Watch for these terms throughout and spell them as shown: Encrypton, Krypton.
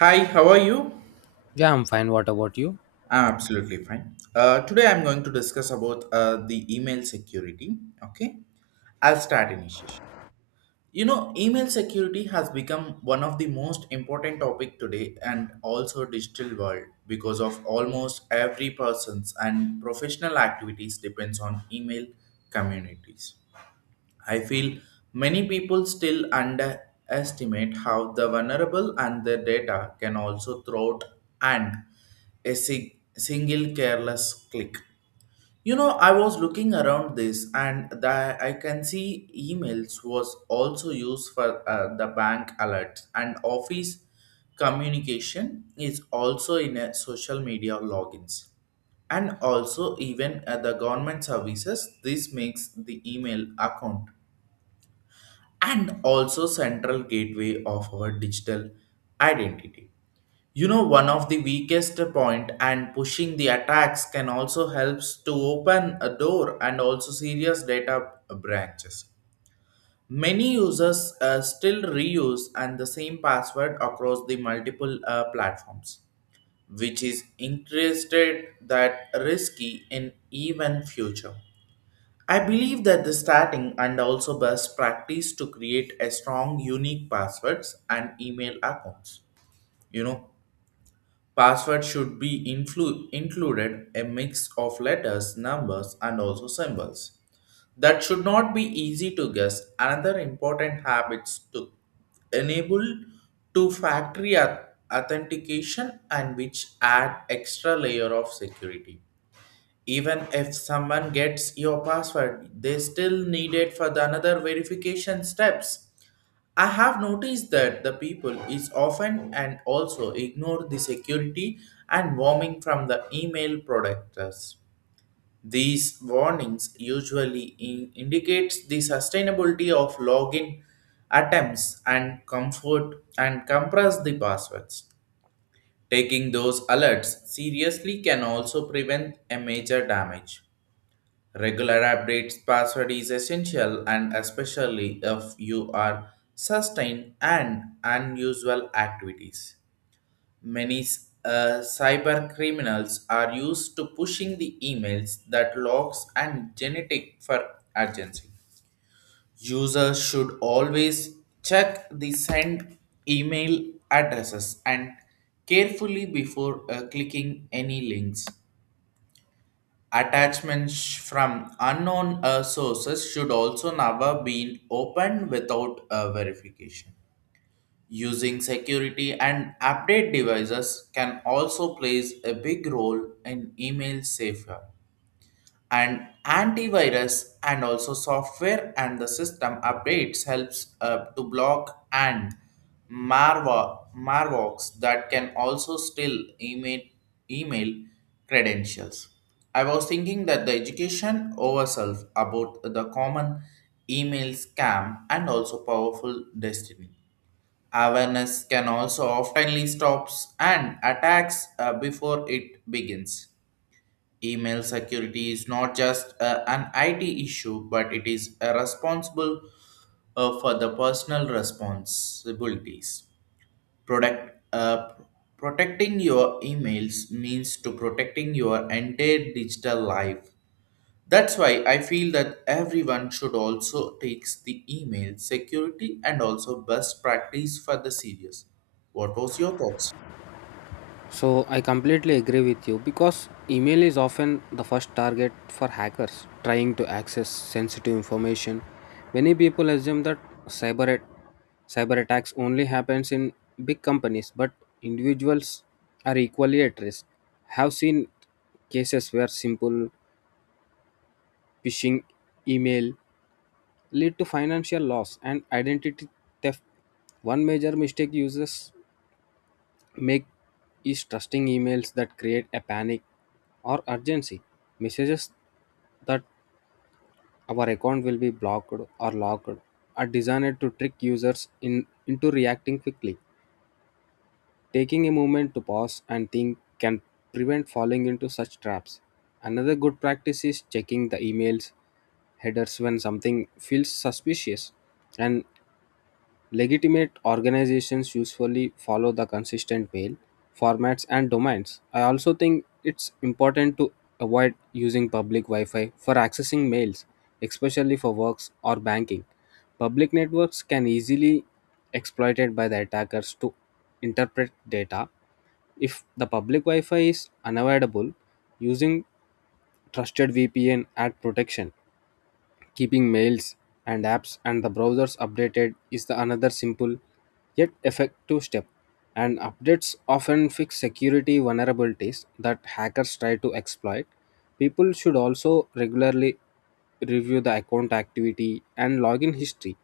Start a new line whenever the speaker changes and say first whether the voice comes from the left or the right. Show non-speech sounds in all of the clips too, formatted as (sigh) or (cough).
right: Hi, how are you?
left: Yeah, I'm fine. What about you?
right: I'm absolutely fine. Today I'm going to discuss about the email security. Okay, I'll start initiation. You know, email security has become one of the most important topic today and also digital world because of almost every person's and professional activities depends on email communities. I feel many people still underestimate how the vulnerable and their data can also throat and a single careless click. You know, I was looking around this and the, I can see emails was also used for the bank alerts and office communication is also in a social media logins and also even at the government services this makes the email account and also central gateway of our digital identity. You know, one of the weakest point and pushing the attacks can also helps to open a door and also serious data branches. Many users still reuse and the same password across the multiple platforms, which is interested that risky in even future. I believe that the starting and also best practice to create a strong unique passwords and email accounts. You know, password should be included a mix of letters, numbers and also symbols. That should not be easy to guess. Another important habits to enable to factory authentication and which add extra layer of security even if someone gets your password, they still need it for the another verification steps. I have noticed that the people is often and also ignore the security and warming from the email productors. These warnings usually indicates the sustainability of login attempts and comfort and compress the passwords. Taking those alerts seriously can also prevent a major damage. Regular updates password is essential and especially if you are sustained and unusual activities. Many cyber criminals are used to pushing the emails that locks and genetic for urgency. Users should always check the send email addresses and carefully before clicking any links. Attachments from unknown sources should also never be opened without verification. Using security and update devices can also plays a big role in email safeguard and antivirus and also software and the system updates helps to block and malwares that can also steal email credentials. I was thinking that the education ourselves about the common email scam and also powerful destiny awareness can also oftenly stops and attacks before it begins. Email security is not just an IT issue, but it is responsible for the personal responsibilities. Product, uh, Protecting your emails means to protecting your entire digital life. That's why I feel that everyone should also takes the email security and also best practice for the serious. What was your thoughts?
left: So, I completely agree with you because email is often the first target for hackers trying to access sensitive information. Many people assume that cyber at- cyber attacks only happens in big companies, but individuals are equally at risk. Have seen cases where simple phishing email lead to financial loss and identity theft. One major mistake users make is trusting emails that create a panic or urgency messages that our account will be blocked or locked are designed to trick users in, into reacting quickly. Taking a moment to pause and think can prevent falling into such traps. Another good practice is checking the emails headers when something feels suspicious. And legitimate organizations usually follow the consistent mail, formats, and domains. I also think it's important to avoid using public Wi Fi for accessing mails, especially for works or banking. Public networks can easily exploited by the attackers to interpret data. If the public Wi Fi is unavoidable, using trusted VPN add protection. Keeping mails and apps and the browsers updated is the another simple yet effective step. And updates often fix security vulnerabilities that hackers try to exploit. People should also regularly review the account activity and login history.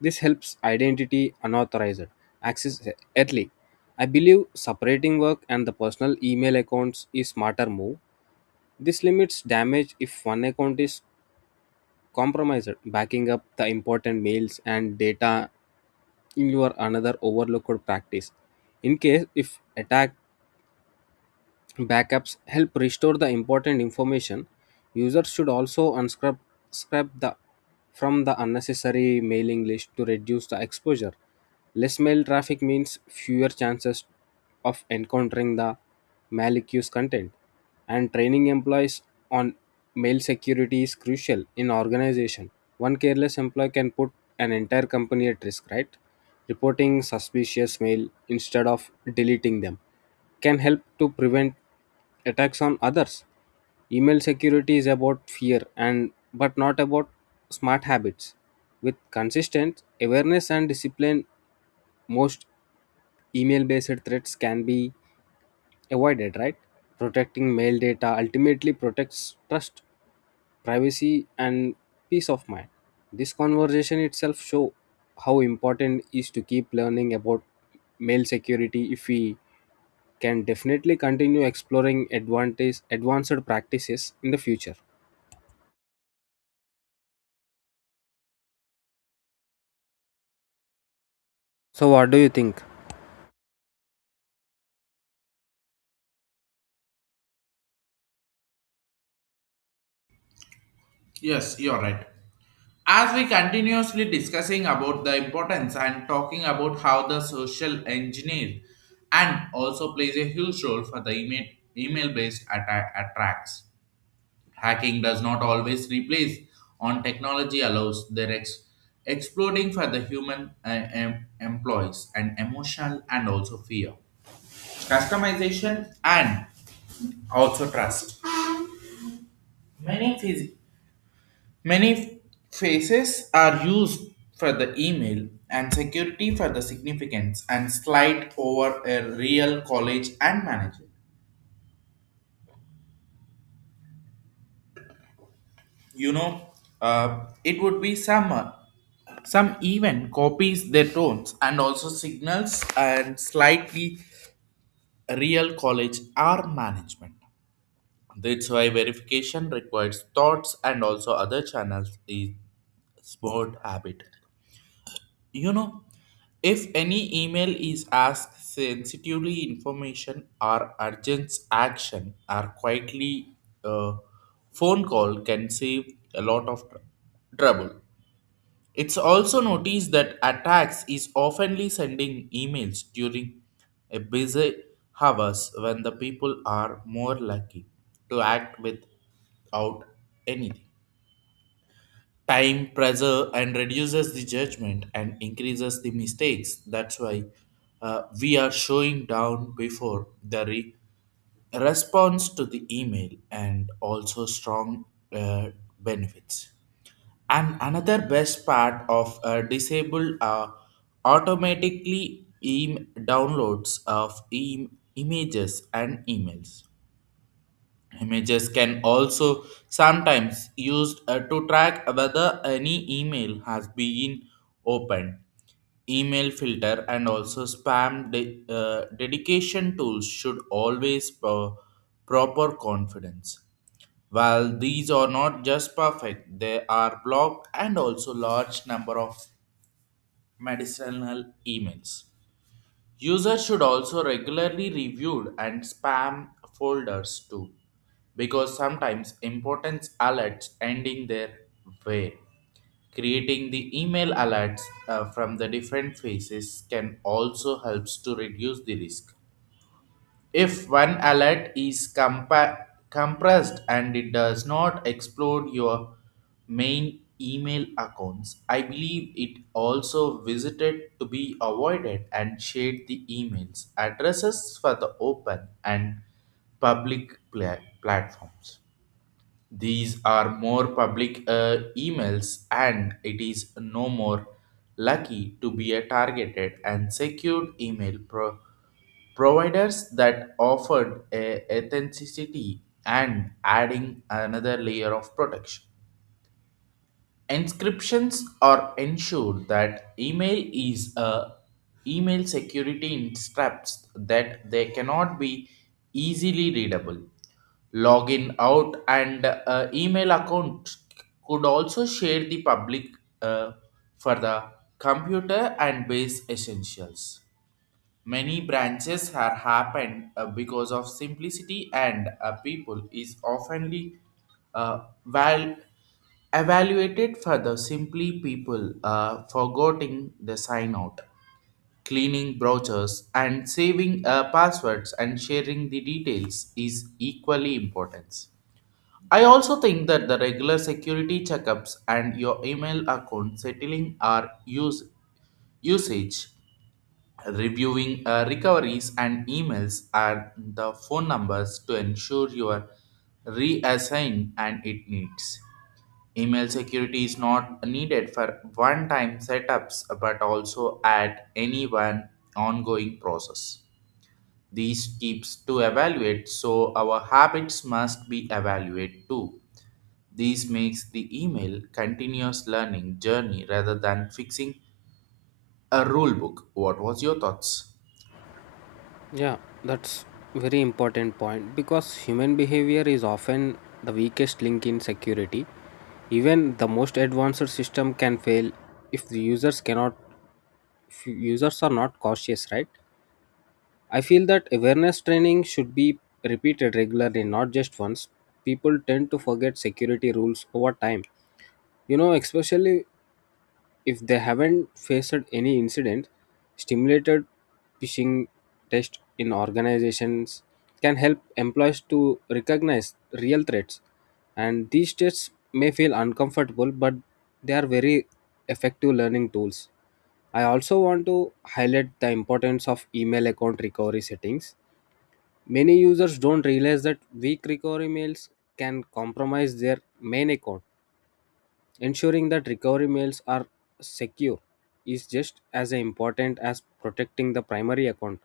left: This helps identity unauthorized access early. I believe separating work and the personal email accounts is smarter move. This limits damage if one account is compromised. Backing up the important mails and data in your another overlooked practice in case if attack. Backups help restore the important information. Users should also unscrub scrub the from the unnecessary mailing list to reduce the exposure. Less mail traffic means fewer chances of encountering the malicious content. And training employees on mail security is crucial in organization. One careless employee can put an entire company at risk, right? Reporting suspicious mail instead of deleting them can help to prevent attacks on others. Email security is about fear and but not about smart habits. With consistent awareness and discipline, most email based threats can be avoided, right? Protecting mail data ultimately protects trust privacy and peace of mind. This conversation itself show how important is to keep learning about mail security if we can definitely continue exploring advantage advanced practices in the future. So, what do you think?
right: Yes, you're right. As we continuously discussing about the importance and talking about how the social engineer and also plays a huge role for the email based attacks. Hacking does not always replace on technology allows their exploding for the human employees and emotional and also fear customization and also trust. Many phys- Many faces are used for the email and security for the significance and slide over a real college and manager. You know, it would be some even copies their tones and also signals and slightly real college or management. That's why verification requires thoughts and also other channels is smart habit. You know, if any email is asked sensitively information or urgent action or quietly, uh, phone call can save a lot of trouble. It's also noticed that attacks is oftenly sending emails during a busy hours when the people are more lucky to act without anything. Time pressure and reduces the judgment and increases the mistakes. That's why we are showing down before the response to the email and also strong uh, benefits. And another best part of disabled automatically downloads of images and emails. Images can also sometimes used to track whether any email has been opened. Email filter and also dedication tools should always proper confidence. While these are not just perfect, they are blocked and also large number of medicinal emails. Users should also regularly review and spam folders too, because sometimes important alerts ending their way. Creating the email alerts from the different phases can also helps to reduce the risk. If one alert is compressed and it does not explode your main email accounts, I believe it also visited to be avoided and shared the emails addresses for the open and platforms. These are more public emails, and it is no more lucky to be a targeted and secured providers that offered a authenticity and adding another layer of protection. Inscriptions are ensured that email is a email security instructs that they cannot be easily readable. Login out and email account could also share the public uh, for the computer and base essentials. Many branches have happened because of simplicity and people is oftenly uh, val- evaluated for the simply people forgetting the sign out, cleaning brochures and saving passwords and sharing the details is equally important. I also think that the regular security checkups and your email account settling are usage reviewing recoveries and emails are the phone numbers to ensure you are reassigned and it needs. Email security is not needed for one time setups but also at any one ongoing process. These keeps to evaluate so our habits must be evaluated too. This makes the email continuous learning journey rather than fixing a rule book. What was your thoughts?
left: Yeah, that's very important point because human behavior is often the weakest link in security. Even the most advanced system can fail if the users cannot if users are not cautious, right? I feel that awareness training should be repeated regularly, not just once. People tend to forget security rules over time. You know, especially if they haven't faced any incident, stimulated phishing test in organizations can help employees to recognize real threats. And these tests may feel uncomfortable, but they are very effective learning tools. I also want to highlight the importance of email account recovery settings. Many users don't realize that weak recovery mails can compromise their main account. Ensuring that recovery mails are secure is just as important as protecting the primary account,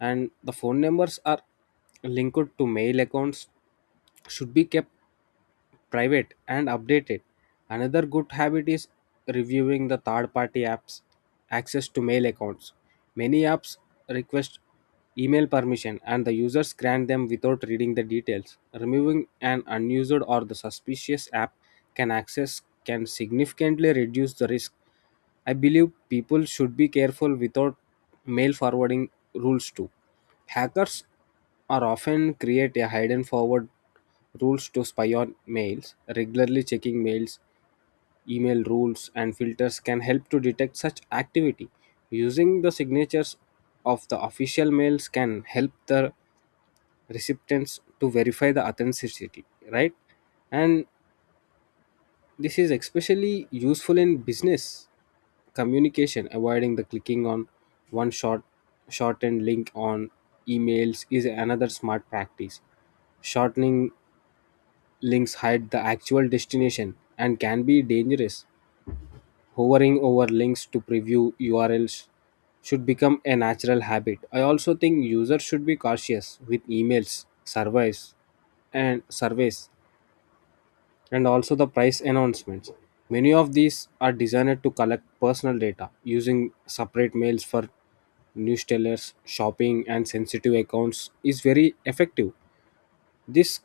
left: and the phone numbers are linked to mail accounts should be kept private and updated. Another good habit is reviewing the third party apps access to mail accounts. Many apps request email permission and the users grant them without reading the details. Removing an unused or the suspicious app can access can significantly reduce the risk. I believe people should be careful without mail forwarding rules too. Hackers are often create a hidden forward rules to spy on mails. Regularly checking mails, email rules and filters can help to detect such activity. Using the signatures of the official mails can help the recipients to verify the authenticity, right? And this is especially useful in business communication. Avoiding the clicking on one short shortened link on emails is another smart practice. Shortening links hide the actual destination and can be dangerous. Hovering over links to preview urls should become a natural habit. I also think users should be cautious with emails surveys and surveys and also the price announcements. Many of these are designed to collect personal data. Using separate mails for newsletters, shopping, and sensitive accounts is very effective. This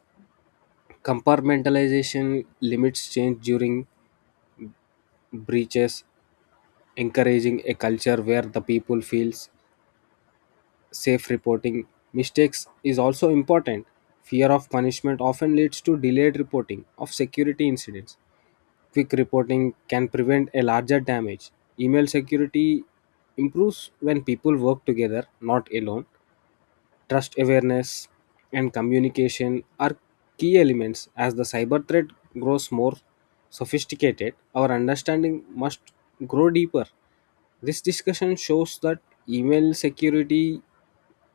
left: compartmentalization limits change during breaches. Encouraging a culture where the people feels safe reporting mistakes is also important. Fear of punishment often leads to delayed reporting of security incidents. Quick reporting can prevent a larger damage. Email security improves when people work together, not alone. Trust awareness and communication are key elements. As the cyber threat grows more sophisticated, our understanding must grow deeper. This discussion shows that email security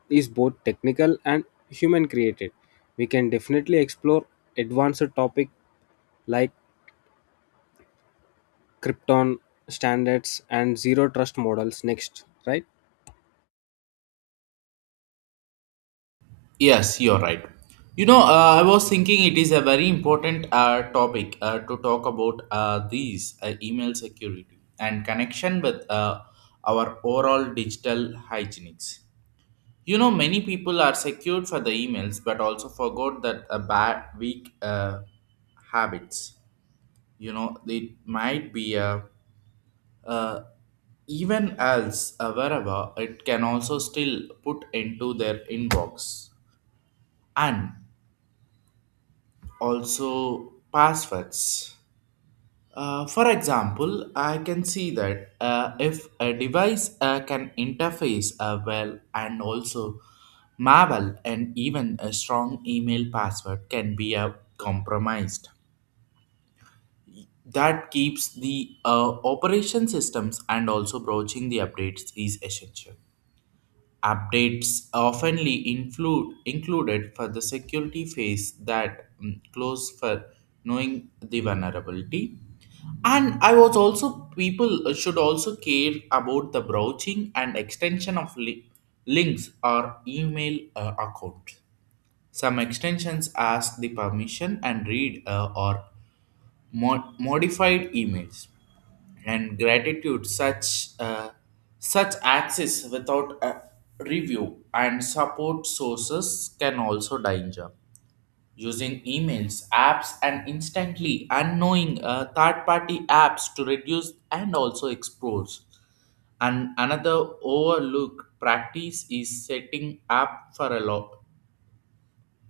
left: is both technical and human created. We can definitely explore advanced topics like Krypton standards and zero trust models next, right?
right: Yes, you're right. You know, I was thinking it is a very important topic to talk about these email security and connection with our overall digital hygienics. You know, many people are secured for the emails, but also forgot that a bad, weak habits. You know, it might be a uh, even else wherever it can also still put into their inbox and also passwords. For example, I can see that if a device can interface well and also malware and even a strong email password can be compromised. That keeps the operation systems and also broaching the updates is essential. Updates oftenly included for the security phase that close for knowing the vulnerability. And I was also people should also care about the browsing and extension of links or email account. Some extensions ask the permission and read or modified emails and gratitude such such access without a review and support sources can also danger using emails apps and instantly unknowing third party apps to reduce and also expose. And another overlooked practice is setting up for a law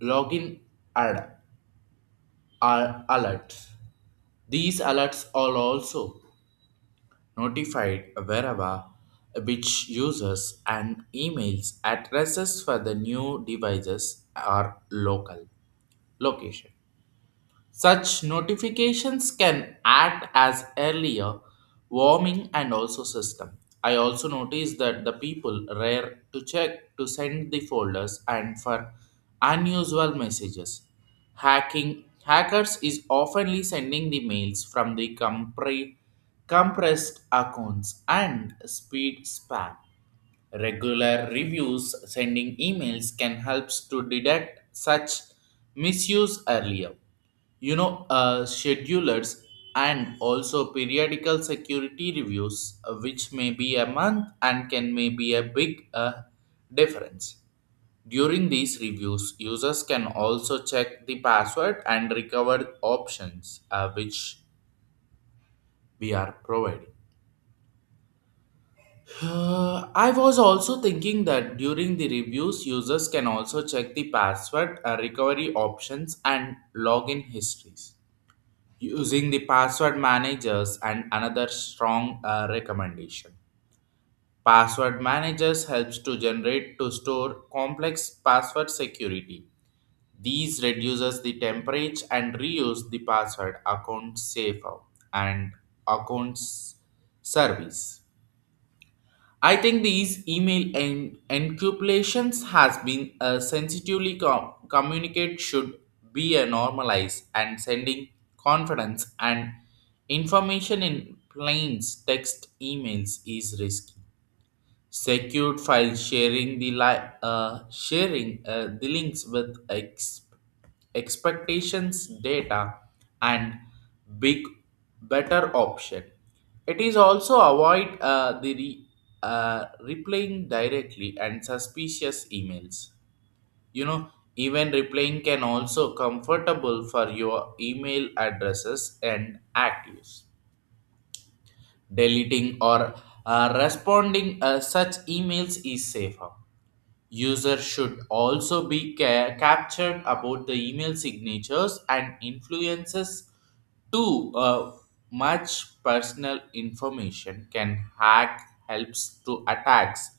right: login ad are alerts. These alerts are also notified wherever which users and emails addresses for the new devices are local location. Such notifications can act as earlier warming and also system. I also noticed that the people rare to check to send the folders and for unusual messages. Hacking Hackers is oftenly sending the mails from the compressed accounts and speed spam. Regular reviews sending emails can help to detect such misuse earlier. You know, schedulers and also periodical security reviews, which may be a month and can may be a big difference. During these reviews, users can also check the password and recover options which we are providing. I was also thinking that during the reviews, users can also check the password recovery options and login histories using the password managers and another strong recommendation. Password managers helps to generate to store complex password security. These reduces the temperature and reuse the password account safer and accounts service. I think these email encapsulations has been sensitively communicate should be a normalized and sending confidence and information in plain text emails is risky. Secure file sharing the sharing the links with expectations data and big better option. It is also avoid replying directly and suspicious emails. You know, even replying can also comfortable for your email addresses and actives. Deleting or responding such emails is safer. Users should also be captured about the email signatures and influences too. Much personal information can hack helps to attacks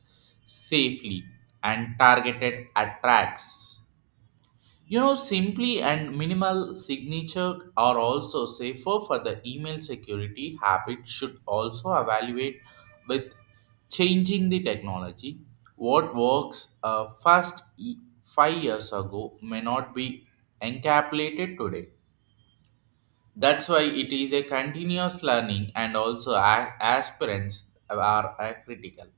right: safely and targeted attacks. You know, simply and minimal signature are also safer for the email security habit should also evaluate with changing the technology. What works 5 years ago may not be encapsulated today. That's why it is a continuous learning and also aspirants are critical.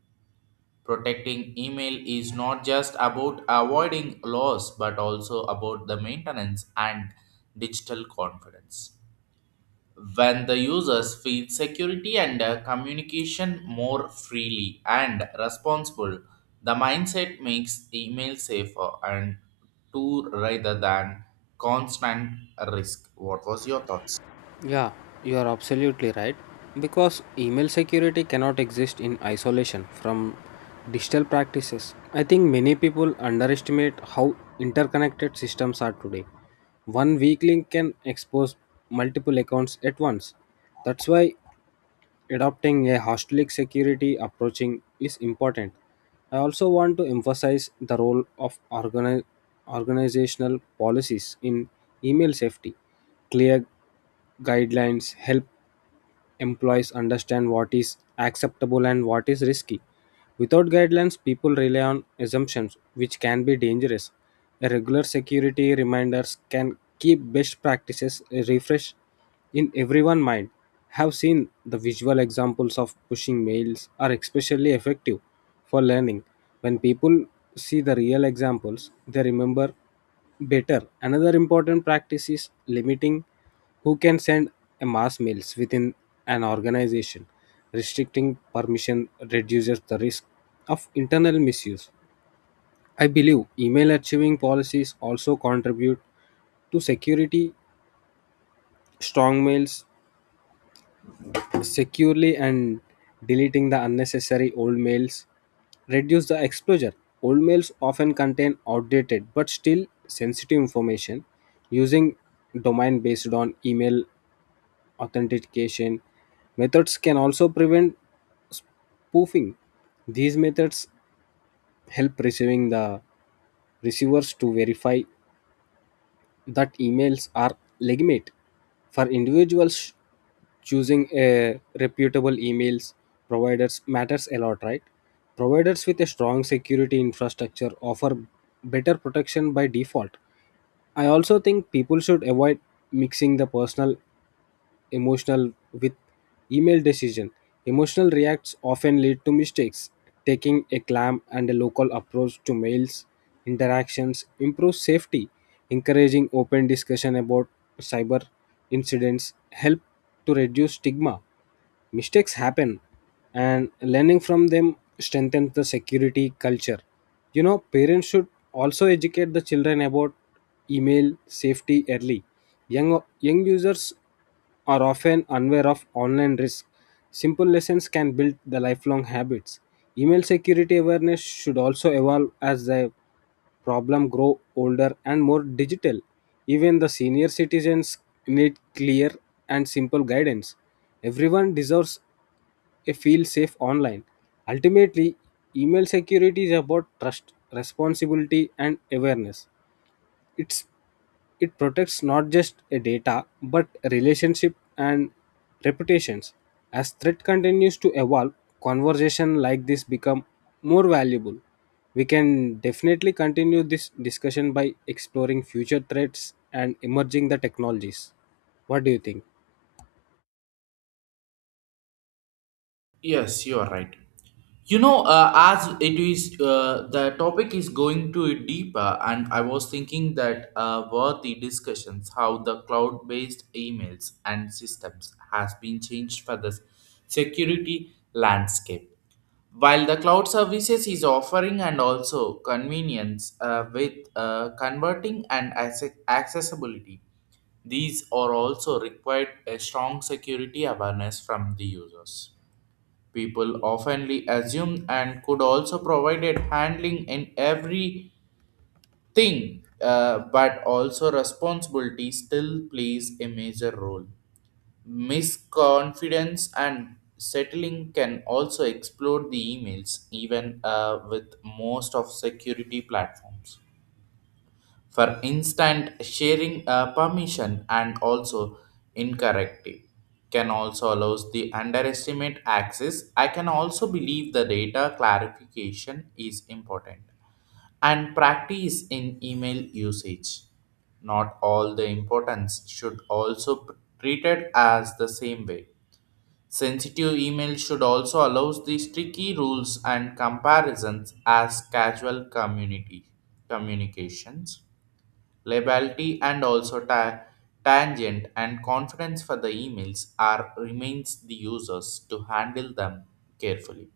right: Protecting email is not just about avoiding loss but also about the maintenance and digital confidence. When the users feel security and communication more freely and responsible, the mindset makes email safer and to rather than constant risk. What was your thoughts?
left: Yeah, you are absolutely right. Because email security cannot exist in isolation from digital practices. I think many people underestimate how interconnected systems are today. One weak link can expose multiple accounts at once. That's why adopting a holistic security approaching is important. I also want to emphasize the role of organizational policies in email safety. Clear guidelines help employees understand what is acceptable and what is risky. Without guidelines, people rely on assumptions, which can be dangerous. A regular security reminders can keep best practices refreshed in everyone's mind. Have seen the visual examples of pushing mails are especially effective for learning. When people see the real examples they remember better. Another important practice is limiting who can send a mass mails within an organization. Restricting permission reduces the risk of internal misuse. I believe email archiving policies also contribute to security. Strong mails securely and deleting the unnecessary old mails. Reduce the exposure. Old mails often contain outdated but still sensitive information. Using domain based on email authentication methods can also prevent spoofing. These methods help receiving the receivers to verify that emails are legitimate. For individuals choosing a reputable emails providers matters a lot, right? Providers with a strong security infrastructure offer better protection by default. I also think people should avoid mixing the personal emotional with email decision. Emotional reacts often lead to mistakes. Taking a calm and a local approach to mails interactions improves safety. Encouraging open discussion about cyber incidents help to reduce stigma. Mistakes happen and learning from them strengthens the security culture. You know, parents should also educate the children about email safety early. Young users are often unaware of online risk. Simple lessons can build the lifelong habits. Email security awareness should also evolve as the problems grow older and more digital. Even the senior citizens need clear and simple guidance. Everyone deserves a feel safe online. Ultimately, email security is about trust, responsibility, and awareness. It's it protects not just a data, but relationship and reputations. As threat continues to evolve, conversation like this become more valuable. We can definitely continue this discussion by exploring future threats and emerging the technologies. What do you think?
right: Yes, you are right. As it is the topic is going to deeper, and I was thinking that worthy discussions how the cloud based emails and systems has been changed for the security landscape. While the cloud services is offering and also convenience with converting and accessibility, these are also required a strong security awareness from the users. People oftenly assume and could also provided handling in everything, but also responsibility still plays a major role. Misconfidence and settling can also explode the emails, even with most of security platforms for instant sharing permission and also incorrective can also allows the underestimate access. I can also believe the data clarification is important and practice in email usage. Not all the importance should also treated as the same way. Sensitive email should also allows the tricky rules and comparisons as casual community communications. Liability and also tangent and confidence for the emails are remains the users to handle them carefully.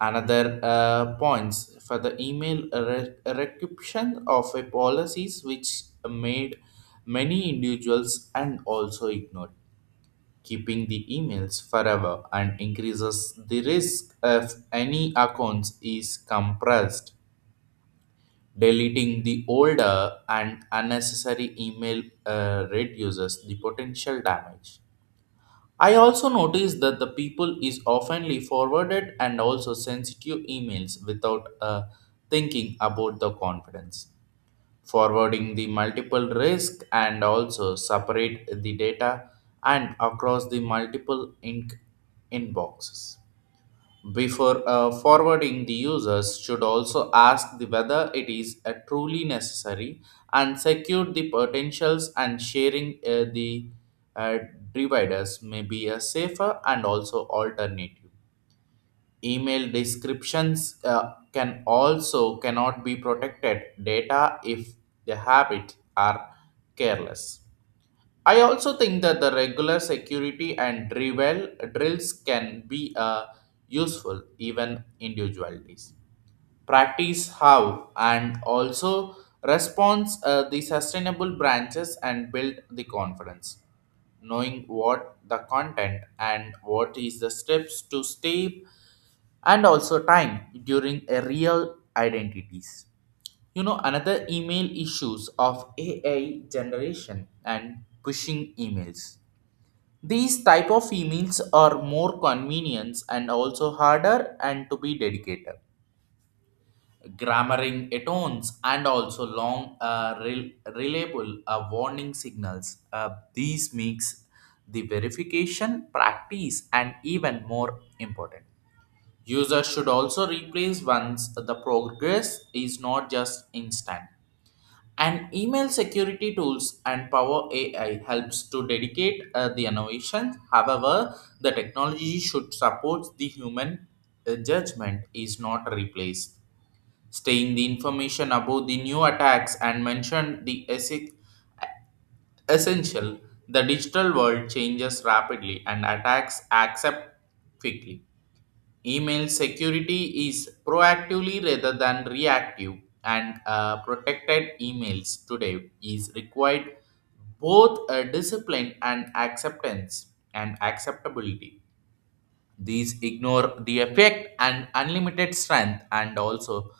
right: Another points for the email recognition of a policies which made many individuals and also ignored. Keeping the emails forever and increases the risk of any accounts is compressed. Deleting the older and unnecessary email reduces the potential damage. I also noticed that the people is oftenly forwarded and also sensitive emails without thinking about the confidence. Forwarding the multiple risk and also separate the data and across the multiple ink inboxes. Before forwarding, the users should also ask the whether it is truly necessary and secure the potentials and sharing the uh, dividers may be a safer and also alternative. Email descriptions can also cannot be protected data if the habits are careless. I also think that the regular security and drills can be useful even individualities. Practice how and also response the sustainable branches and build the confidence. Knowing what the content and what is the steps to step and also time during a real identities. You know another email issues of AI generation and pushing emails, these type of emails are more convenience and also harder and to be dedicated. Grammaring atones and also long reliable warning signals. These makes the verification practice and even more important. Users should also replace once the progress is not just instant. And email security tools and Power AI helps to dedicate the innovation. However, the technology should support the human judgment is not replaced. Staying the information about the new attacks and mentioned the essential, the digital world changes rapidly and attacks accept quickly. Email security is proactively rather than reactive, and protected emails today is required both discipline and acceptance and acceptability. These ignore the effect and unlimited strength, and also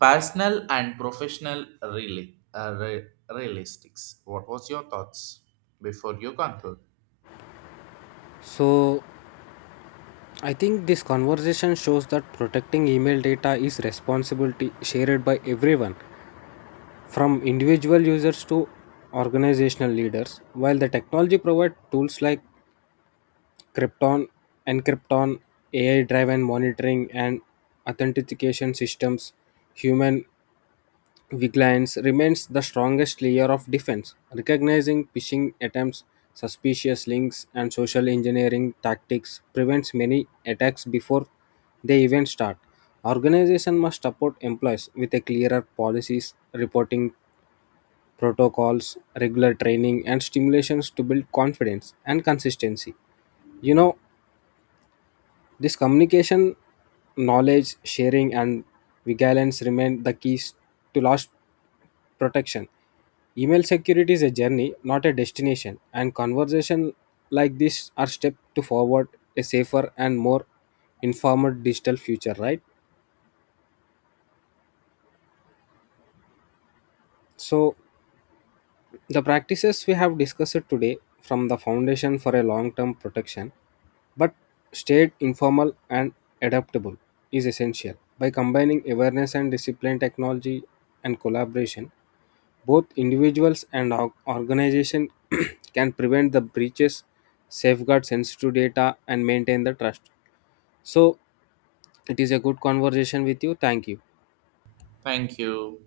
right: personal and professional really, realistics. What was your thoughts before you conclude?
left: So, I think this conversation shows that protecting email data is responsibility shared by everyone from individual users to organizational leaders. While the technology provides tools like Krypton, Encrypton, AI driven monitoring, and authentication systems, human vigilance remains the strongest layer of defense, recognizing phishing attempts. Suspicious links and social engineering tactics prevents many attacks before they even start. Organizations must support employees with a clearer policies, reporting protocols, regular training, and stimulations to build confidence and consistency. You know, this communication, knowledge sharing, and vigilance remain the keys to loss protection. Email security is a journey, not a destination, and conversation like this are step to forward a safer and more informed digital future, right? So the practices we have discussed today from the foundation for a long-term protection but stayed informal and adaptable is essential. By combining awareness and discipline, technology and collaboration, both individuals and organizations (clears throat) can prevent the breaches, safeguard sensitive data, and maintain the trust. So, it is a good conversation with you. Thank you.
right: Thank you.